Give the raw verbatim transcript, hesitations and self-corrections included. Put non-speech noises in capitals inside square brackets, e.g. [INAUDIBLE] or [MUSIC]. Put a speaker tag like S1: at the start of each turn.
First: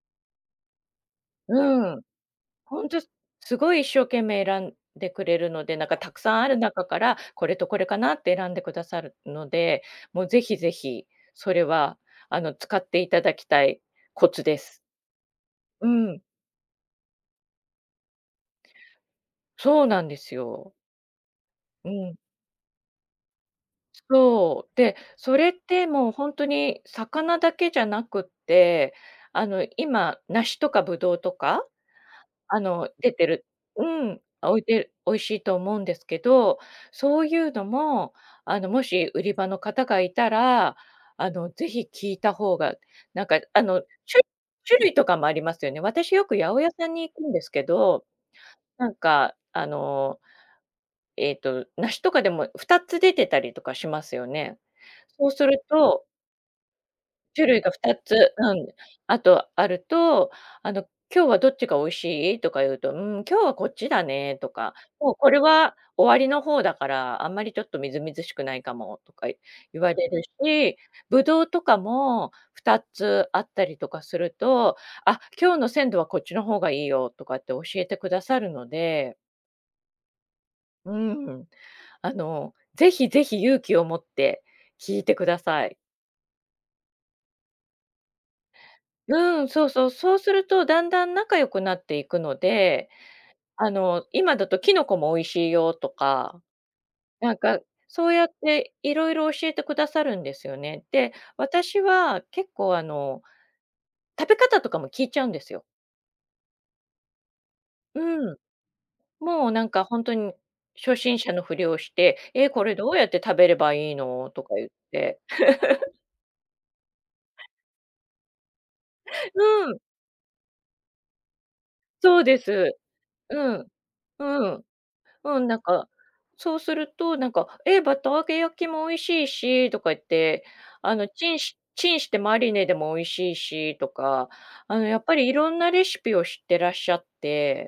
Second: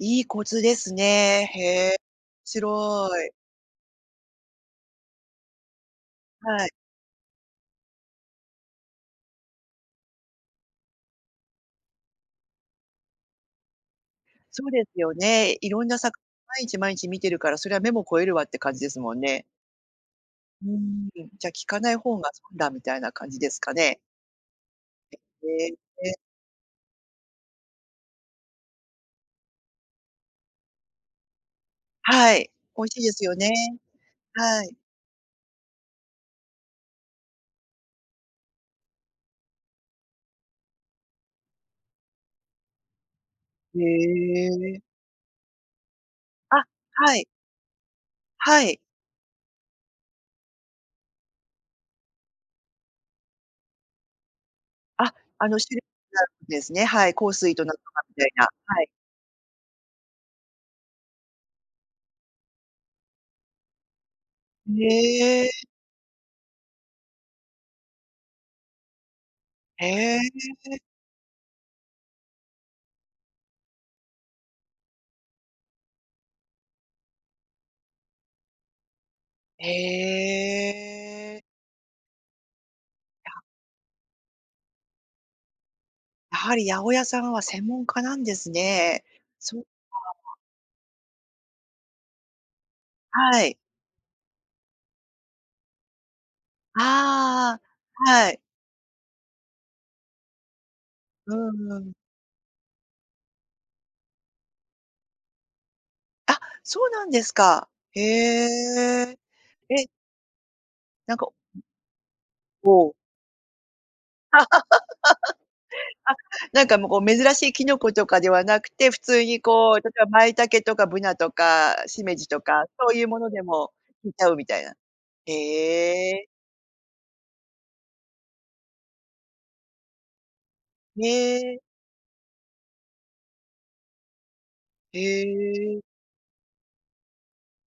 S1: いいコツですね、へ
S2: う
S1: え。面
S2: ん。ほんと
S1: 白い。
S2: すごい一生懸命選んでくれるので、なんかたくさんある
S1: はい。
S2: 中から、これとこれかなって選んでくださるので、もうぜひぜひ、それはあの使っていただきたいコツで
S1: そう
S2: す。
S1: ですよね、いろ
S2: う
S1: んな魚、
S2: ん。
S1: 毎日毎日見てるからそりゃ目も肥えるわって感じですもんね。
S2: そうなんです
S1: うー
S2: よ。
S1: ん、じゃ、聞か
S2: う
S1: ない
S2: ん。
S1: 方が損だみたいな感じですかね。
S2: そう。で、それっ
S1: え、へ
S2: てもう
S1: え。
S2: ほんとに、魚だけじゃなくって、あの、今、梨とか葡萄とか。
S1: はい。
S2: あ
S1: 美味
S2: の、
S1: しい
S2: 出
S1: です
S2: て
S1: よ
S2: る、
S1: ね。
S2: うん、お
S1: は
S2: い
S1: い。
S2: て美味しいと思うんですけど、そういうのも、あのもし売り場の方がいたら、あのぜひ聞いた方が、なんかあの、
S1: へ
S2: しゅ種
S1: え
S2: 類とかもありますよね。私よく八百
S1: あ、
S2: 屋さんに
S1: は
S2: 行
S1: い。
S2: くんですけど、
S1: はい。
S2: なんかあの、えっと梨とかでもふたつ出てたりとかしますよね、
S1: あ、
S2: そうす
S1: あの、
S2: る
S1: しれ
S2: と
S1: [UNINTELLIGIBLE] なんですね、はい、幸
S2: 種
S1: 水
S2: 類
S1: と
S2: が
S1: なん
S2: ふ
S1: と
S2: た
S1: かみたい
S2: つ、
S1: な、
S2: うん、
S1: はい。
S2: あとあると、「あの今日はどっちが美味しい？」とか言うと、「うん、今日はこっちだね」とか、「もうこれ
S1: へえ。
S2: は終わりの方だから、あんまりちょっとみずみずしくないかも」とか言
S1: へ
S2: われる
S1: え。
S2: し、葡萄とかもふたつあったりとかすると、「あ、今日の鮮度はこっちの方がいいよ」とかって教えてくださるので。
S1: へ
S2: う
S1: え。
S2: ん。あの、ぜひぜ
S1: や。
S2: ひ勇気を持って、聞いてください。
S1: やはり八百屋さんは専門家なんですね。
S2: うん、
S1: そっ
S2: そ
S1: か。
S2: うそう、そうするとだんだん仲良くなっていくので、
S1: はい。
S2: あの、「今だとキノコも美味しいよ」とか、なんか
S1: あ
S2: そ
S1: あ、
S2: うやっ
S1: はい。
S2: ていろいろ教えてくださるんですよね。で、
S1: うー
S2: 私
S1: ん。
S2: は結構あの食べ方とかも聞いちゃうんですよ。
S1: あ、そうなんですか。へ
S2: うん。
S1: え。
S2: もうなんか
S1: え。
S2: ほんとに、初
S1: なん
S2: 心
S1: か
S2: 者
S1: お
S2: のふりをして、「え、これど
S1: お。
S2: うやって食べればいいの？」と
S1: [LAUGHS]
S2: か
S1: あ、
S2: ゆって。
S1: なんかもうこう珍しいキノコとかではなくて、普通に
S2: う
S1: こう
S2: ん。
S1: 例えばマイタケとかブナとかシメ
S2: そう
S1: ジ
S2: で
S1: とか、
S2: す。
S1: そういうもので
S2: うん。
S1: も聞いちゃうみ
S2: う
S1: た
S2: ん。
S1: いな。へ
S2: うん、なんか
S1: え。
S2: そうすると、なんか、「ええ、バター揚げ焼きも美味しいし」とか言って、あ
S1: へ
S2: の「チンし
S1: え。
S2: チンしてマリネでも美味しいし」とか、あのや
S1: へ
S2: っぱりいろんな
S1: え。
S2: レシピを知ってらっしゃって。